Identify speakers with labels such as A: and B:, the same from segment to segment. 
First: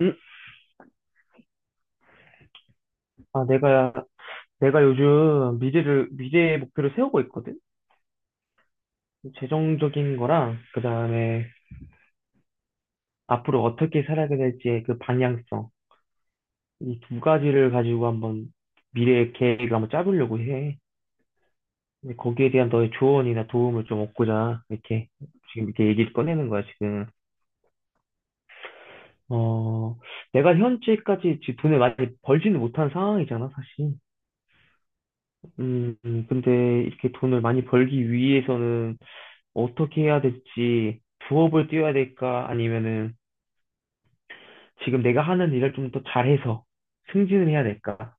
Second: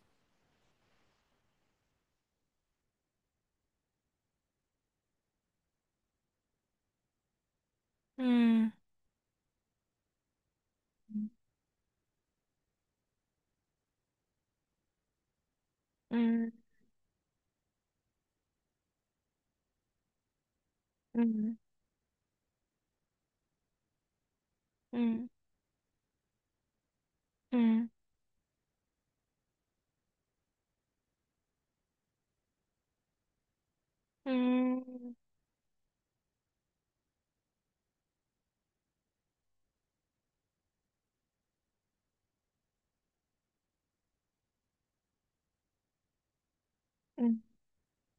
A: 음, 아, 내가 요즘 미래의 목표를 세우고 있거든?
B: 음,
A: 재정적인 거랑, 그 다음에 앞으로 어떻게 살아가야 될지의 그 방향성.
B: 음,
A: 이 두 가지를 가지고 한번 미래의 계획을 한번 짜보려고 해.
B: 음,
A: 근데 거기에 대한 너의 조언이나 도움을 좀 얻고자, 이렇게,
B: 음,
A: 지금 이렇게 얘기를 꺼내는 거야, 지금.
B: 음,
A: 어, 내가 현재까지 지금 돈을 많이 벌지는 못한 상황이잖아, 사실.
B: 음,
A: 근데 이렇게 돈을 많이 벌기 위해서는 어떻게 해야 될지 부업을 뛰어야 될까, 아니면은 지금 내가 하는 일을 좀 더 잘해서
B: 음,
A: 승진을 해야 될까,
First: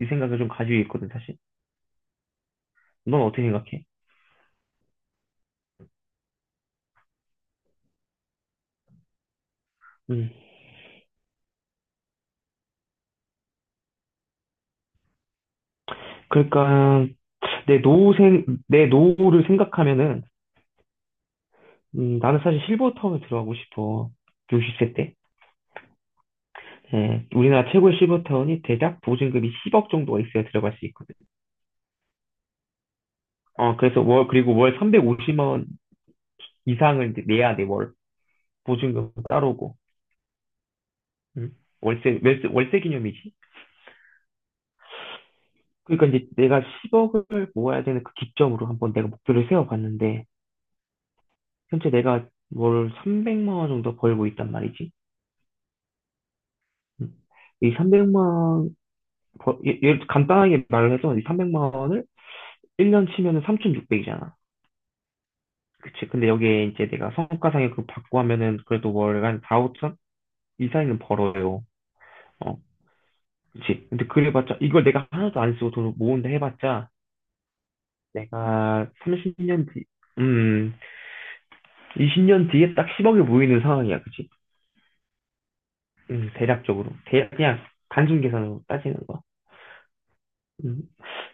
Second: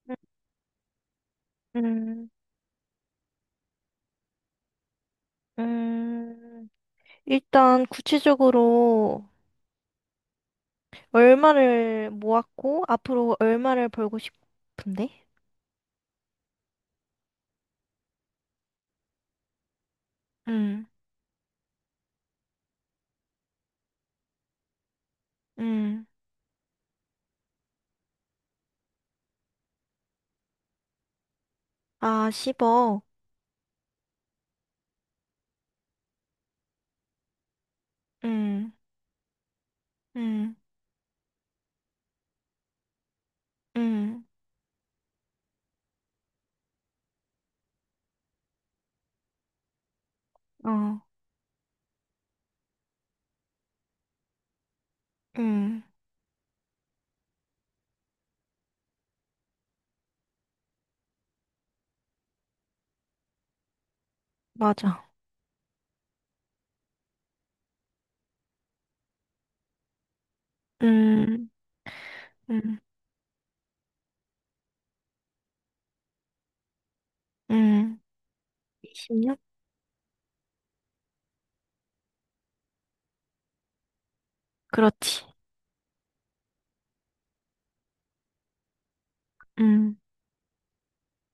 A: 이 생각을 좀 가지고 있거든, 사실.
B: 음,
A: 넌 어떻게 생각해?
B: 음. 일단 구체적으로
A: 음
B: 얼마를 모았고 앞으로 얼마를 벌고 싶은데?
A: 그러니까 내 노후를 생각하면은,
B: 음,
A: 나는 사실 실버타운에 들어가고 싶어. 60세 때,
B: 음.
A: 예, 우리나라 최고의 실버타운이 대략 보증금이 10억 정도가 있어야 들어갈 수 있거든.
B: 아, 10억.
A: 어 그래서 월 350만 원 이상을 이제 내야 돼월,
B: 음,
A: 보증금 따로고.
B: 음,
A: 음. 월세 기념이지?
B: 음,
A: 그러니까 이제 내가 10억을 모아야 되는, 그 기점으로 한번 내가 목표를 세워봤는데,
B: 어,
A: 현재 내가 월 300만 원 정도 벌고 있단 말이지.
B: 음,
A: 음. 이 300만 원, 예를 들어 간단하게 말을 해서 이 300만 원을 1년 치면은 3,600이잖아.
B: 맞아.
A: 그치. 근데 여기에 이제 내가 성과상여금 받고 하면은 그래도 월간 4, 5천 이상은
B: 음,
A: 벌어요. 어,
B: 음,
A: 그치. 근데 그래봤자, 이걸 내가 하나도 안 쓰고 돈을 모은다 해봤자,
B: 음.
A: 내가
B: 20년?
A: 30년 뒤, 음, 20년 뒤에 딱 10억이 모이는 상황이야, 그치?
B: 그렇지.
A: 대략적으로. 대략, 그냥 단순 계산으로 따지는 거야.
B: 음,
A: 음.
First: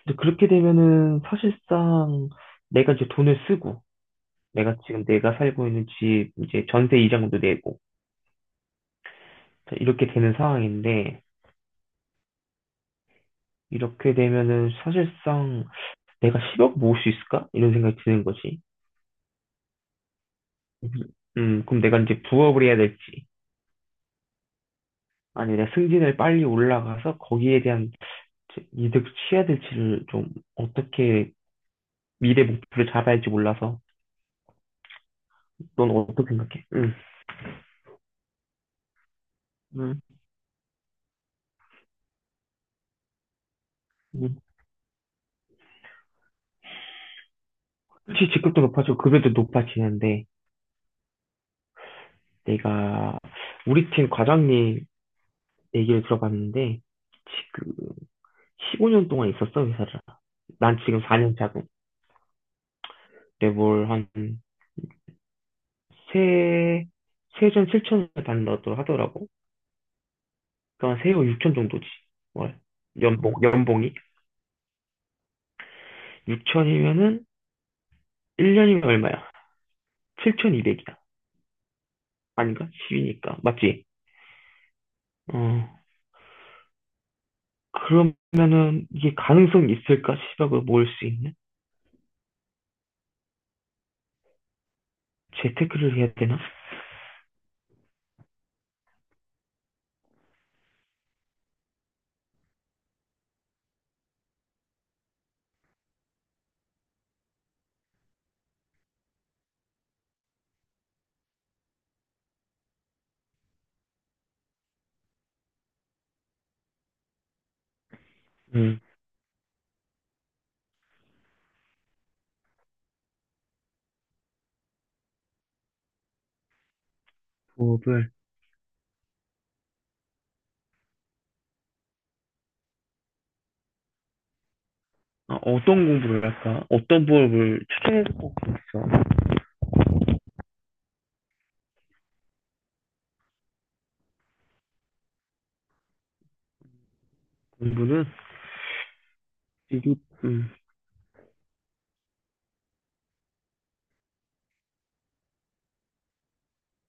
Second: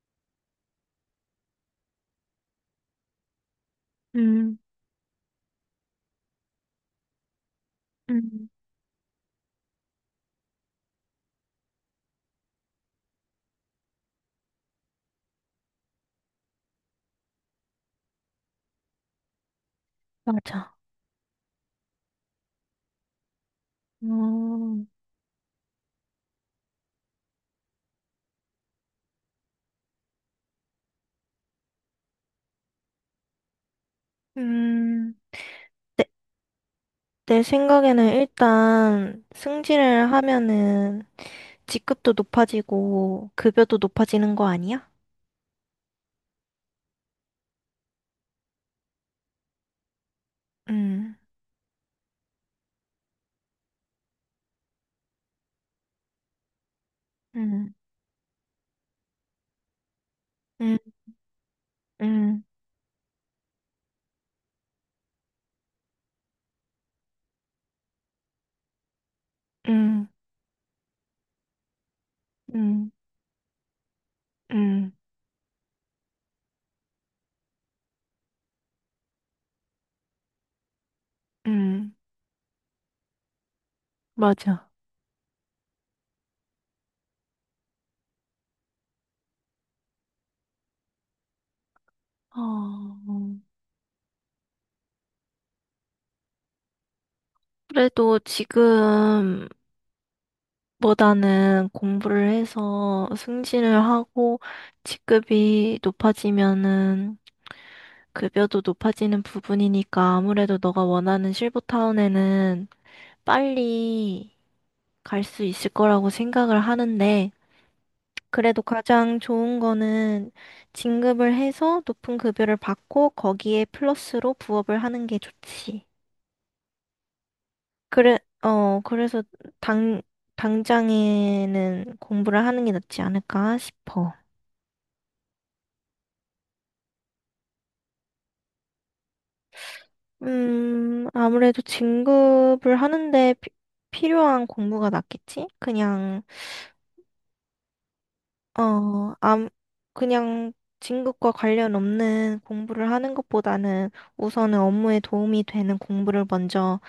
A: 근데 그렇게 되면은 사실상 내가 이제 돈을 쓰고,
B: 음,
A: 내가 살고 있는 집, 이제 전세 이자금도 내고,
B: 음,
A: 자, 이렇게 되는 상황인데, 이렇게 되면은 사실상 내가 10억 모을 수 있을까, 이런 생각이 드는 거지.
B: 맞아.
A: 그럼 내가 이제 부업을 해야 될지,
B: 어.
A: 아니면 내가 승진을 빨리 올라가서 거기에 대한 이득 취해야 될지를, 좀 어떻게 미래 목표를 잡아야 할지 몰라서.
B: 음,
A: 넌
B: 내,
A: 어떻게 생각해? 응.
B: 내 생각에는 일단 승진을
A: 응.
B: 하면은 직급도 높아지고 급여도 높아지는 거
A: 응
B: 아니야?
A: 그직히 직급도 높아지고 급여도 높아지는데,
B: 음,
A: 내가 우리 팀 과장님 얘기를 들어봤는데, 지금
B: 음,
A: 15년 동안 있었어 회사를.
B: 음,
A: 난 지금 4년 차고,
B: 음,
A: 내뭘 한 세, 세전 7천을 받는다고 하더라고.
B: 음,
A: 그러니까 세후 6천 정도지, 월.
B: 음,
A: 연봉이
B: 음,
A: 6천이면은 1년이면 얼마야? 7,200이야.
B: 음,
A: 아닌가? 10이니까 맞지?
B: 맞아.
A: 어 그러면은 이게 가능성이 있을까? 시각을 모을 수 있는?
B: 어,
A: 재테크를 해야 되나?
B: 그래도 지금보다는 공부를 해서 승진을 하고 직급이 높아지면은 급여도 높아지는 부분이니까 아무래도 너가 원하는 실버타운에는 빨리 갈 수 있을 거라고 생각을 하는데, 그래도
A: 음,
B: 가장 좋은 거는 진급을 해서 높은 급여를 받고 거기에 플러스로 부업을 하는 게 좋지.
A: 부업을.
B: 그래, 그래서 당, 당장에는 공부를 하는 게 낫지 않을까 싶어.
A: 아, 어떤 공부를 할까? 어떤 부업을 추천해 줄 것 같아.
B: 아무래도 진급을 하는데 필요한 공부가 낫겠지?
A: 공부는
B: 어, 암,
A: 미리. 음,
B: 그냥 진급과 관련 없는 공부를 하는 것보다는 우선은 업무에 도움이 되는 공부를 먼저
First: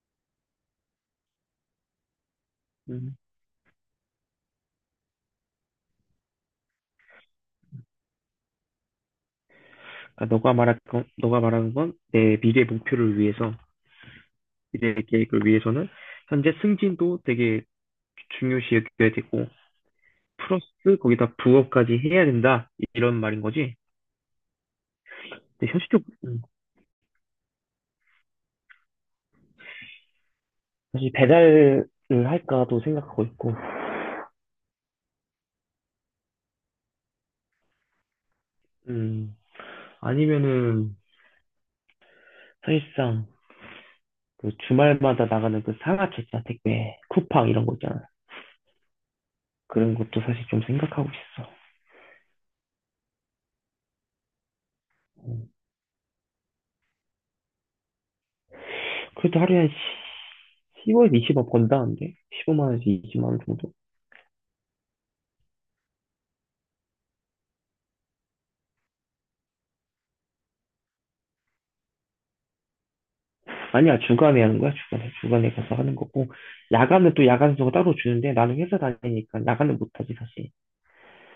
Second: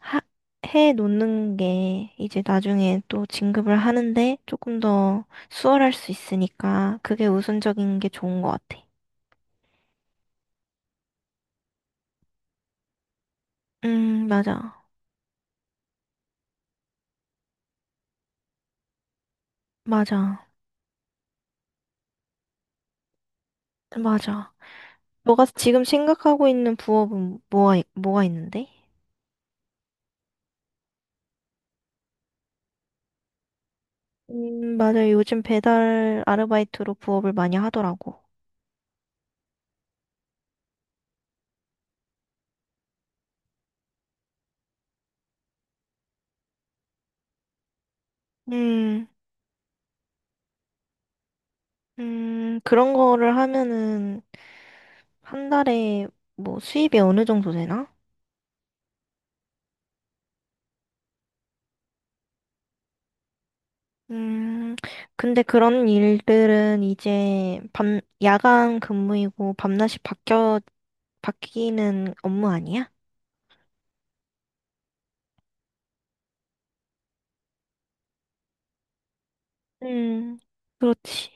B: 하, 해 놓는 게 이제 나중에
A: 음.
B: 또 진급을 하는데 조금 더 수월할 수 있으니까 그게 우선적인 게 좋은 것 같아.
A: 아, 너가 말하는 건 내 미래 목표를 위해서,
B: 맞아.
A: 미래 계획을 위해서는 현재 승진도 되게 중요시 여겨야 되고,
B: 맞아.
A: 플러스 거기다 부업까지 해야 된다 이런 말인 거지.
B: 맞아. 너가
A: 근데
B: 지금
A: 현실적으로,
B: 생각하고 있는 부업은 뭐가 있는데?
A: 사실 배달을 할까도 생각하고 있고,
B: 맞아. 요즘 배달 아르바이트로 부업을 많이 하더라고.
A: 음, 아니면은 사실상 그 주말마다 나가는 그 상하차 택배 쿠팡 이런 거 있잖아.
B: 음.
A: 그런 것도 사실 좀 생각하고 있어.
B: 그런 거를 하면은
A: 음,
B: 한 달에 뭐 수입이 어느 정도 되나?
A: 그래도 하루에 한 1에서 20억 번다는데, 15만 원에서 20만 원 정도?
B: 음, 근데 그런 일들은 이제 야간 근무이고 바뀌는 업무 아니야?
A: 아니야. 주간에 하는 거야. 주간에 가서 하는 거고, 야간은 또 야간수가 따로 주는데, 나는 회사 다니니까 야간은 못 하지,
B: 음,
A: 사실.
B: 그렇지.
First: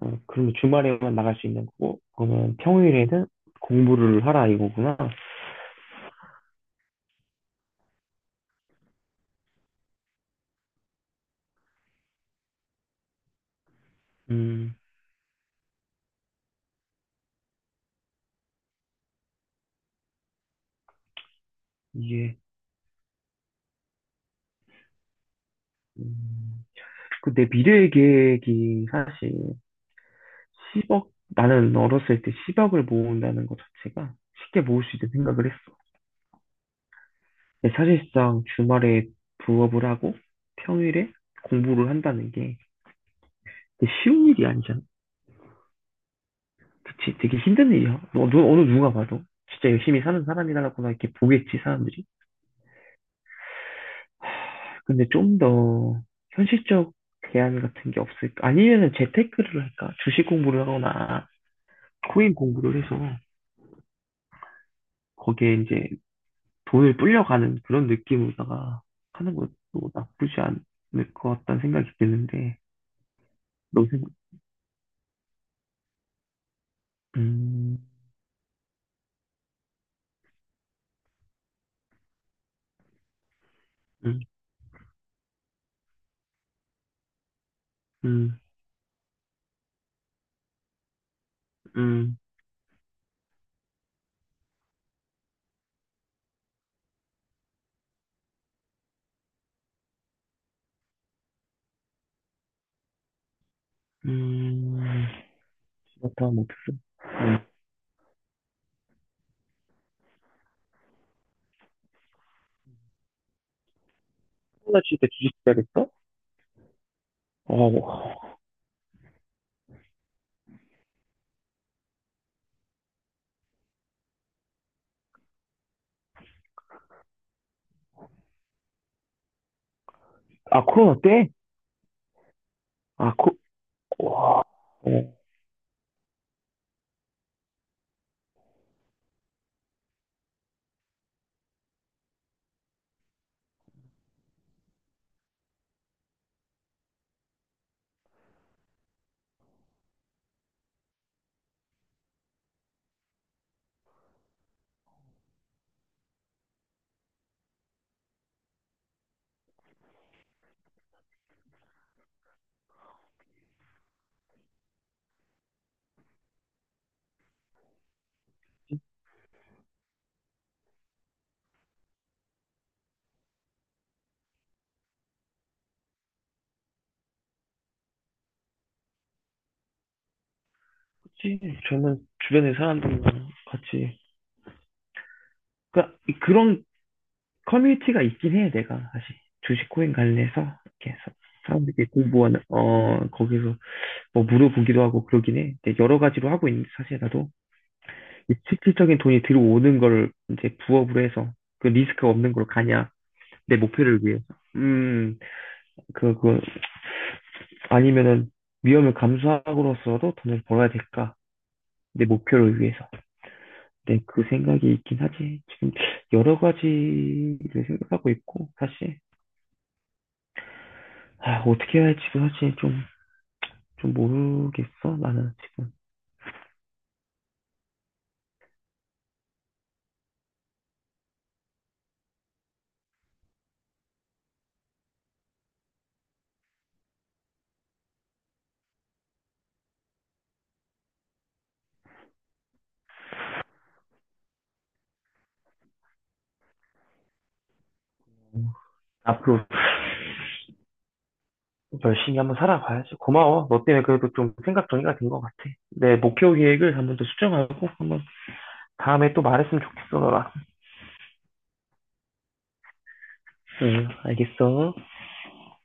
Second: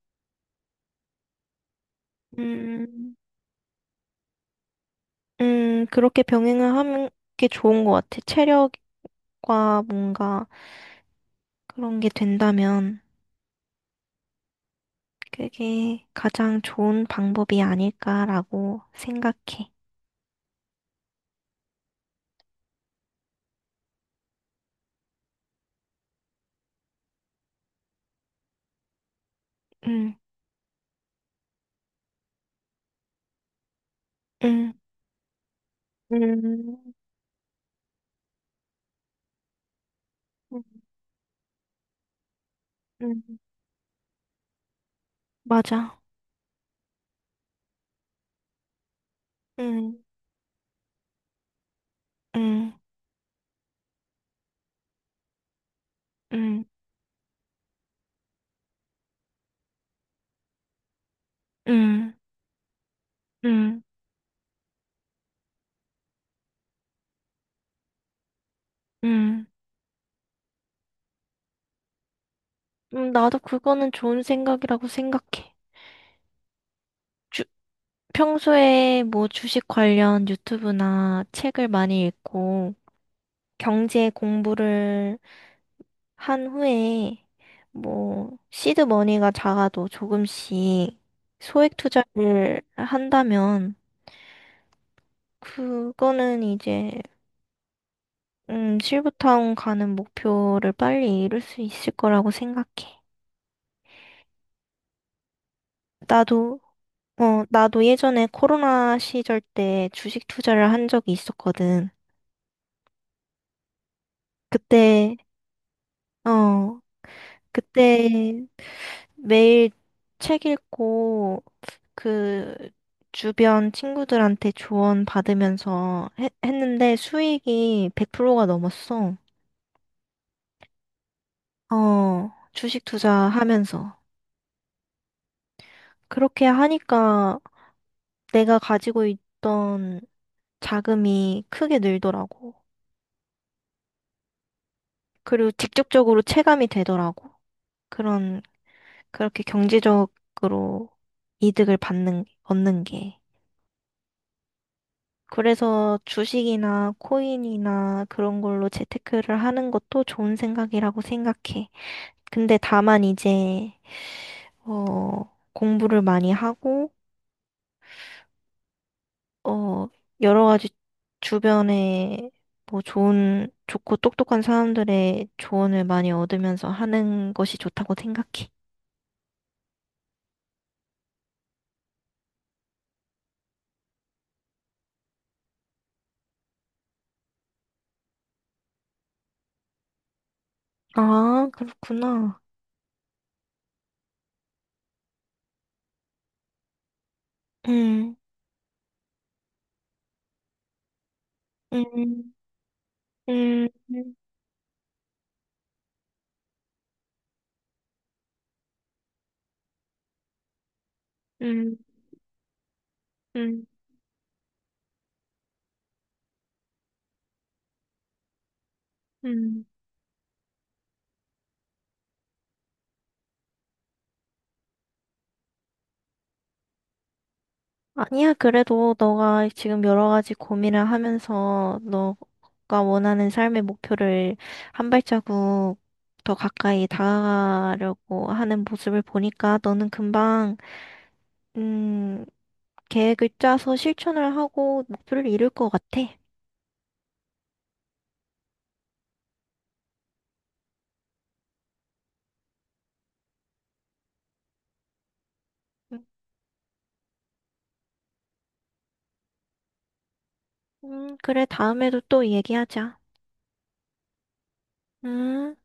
A: 어, 그러면 주말에만 나갈 수 있는 거고, 그러면
B: 음,
A: 평일에는 공부를 하라 이거구나.
B: 그렇게 병행을 하는 게 좋은 것 같아. 체력과 뭔가 그런 게 된다면
A: 음
B: 그게 가장 좋은 방법이 아닐까라고 생각해.
A: 이게, 음, 그 내 미래 계획이 사실
B: 응,
A: 10억, 나는 어렸을 때 10억을 모은다는 것 자체가 쉽게
B: 응,
A: 모을 수 있는 생각을 했어.
B: 음,
A: 근데 사실상 주말에 부업을 하고
B: 음,
A: 평일에 공부를 한다는 게
B: 음,
A: 되게 쉬운 일이 아니잖아.
B: 맞아.
A: 그치? 되게 힘든 일이야. 어느 누가 봐도. 진짜 열심히
B: 응,
A: 사는 사람이라구나 이렇게 보겠지, 사람들이.
B: 응,
A: 근데 좀 더
B: 응,
A: 현실적 대안 같은 게 없을까? 아니면은 재테크를 할까? 주식 공부를 하거나
B: 응,
A: 코인 공부를 해서
B: 응,
A: 거기에 이제 돈을 불려가는 그런 느낌으로다가 하는
B: 응.
A: 것도 나쁘지 않을 것 같다는 생각이 드는데,
B: 나도
A: 너
B: 그거는
A: 생각,
B: 좋은 생각이라고 생각해. 주,
A: 음,
B: 평소에 뭐 주식 관련 유튜브나 책을 많이 읽고 경제
A: 음,
B: 공부를 한 후에 뭐
A: 음,
B: 시드 머니가 작아도 조금씩 소액
A: 음,
B: 투자를 한다면 그거는 이제 실버타운 가는 목표를 빨리 이룰 수 있을 거라고 생각해.
A: 음, 그렇다, 뭐,
B: 나도,
A: 들어. 음.
B: 나도 예전에 코로나 시절 때 주식 투자를 한 적이 있었거든.
A: 코로나 시대 때
B: 그때,
A: 주식 해야겠어?
B: 어,
A: 어,
B: 그때 매일 책 읽고 그 주변 친구들한테 조언 받으면서 했는데 수익이 100%가 넘었어.
A: 아, 코로나 때?
B: 어, 주식
A: 아,
B: 투자하면서.
A: 와, 어,
B: 그렇게 하니까 내가 가지고 있던 자금이 크게 늘더라고. 그리고 직접적으로 체감이 되더라고. 그런, 그렇게 경제적으로 이득을 얻는 게. 그래서 주식이나 코인이나 그런 걸로 재테크를 하는 것도 좋은 생각이라고 생각해. 근데 다만 이제, 공부를 많이 하고, 어, 여러 가지 주변에 뭐 좋고 똑똑한 사람들의 조언을 많이 얻으면서 하는 것이 좋다고 생각해.
A: 그치. 저는 주변의 사람들과 같이, 그니까, 그런 커뮤니티가 있긴 해, 내가, 사실. 주식 코인 관련해서, 이렇게 해서.
B: 아,
A: 사람들이 공부하는,
B: 그렇구나.
A: 어, 거기서 뭐 물어보기도 하고 그러긴 해. 근데 여러 가지로 하고 있는데 사실 나도
B: 음,
A: 이 실질적인 돈이 들어오는 걸 이제 부업으로 해서 그 리스크
B: 음,
A: 없는 걸로 가냐. 내
B: 음,
A: 목표를 위해서. 음, 그, 그, 아니면은 위험을 감수하고로서도 돈을 벌어야 될까?
B: 음,
A: 내 목표를 위해서.
B: 음,
A: 네, 그 생각이 있긴 하지. 지금 여러 가지를 생각하고 있고, 사실.
B: 음.
A: 아, 어떻게 해야 할지도 사실 좀, 모르겠어, 나는 지금.
B: 아니야, 그래도 너가 지금 여러 가지 고민을 하면서 너가 원하는 삶의 목표를 한 발자국 더 가까이 다가가려고 하는 모습을 보니까 너는 금방, 음, 계획을 짜서 실천을 하고 목표를 이룰 것 같아.
A: 어, 앞으로 열심히 한번 살아봐야지. 고마워. 너 때문에 그래도 좀 생각 정리가 된 것 같아. 내 목표 계획을 한번 더 수정하고, 한번 다음에 또 말했으면 좋겠어, 너랑.
B: 그래, 다음에도 또 얘기하자.
A: 응, 알겠어.
B: 음.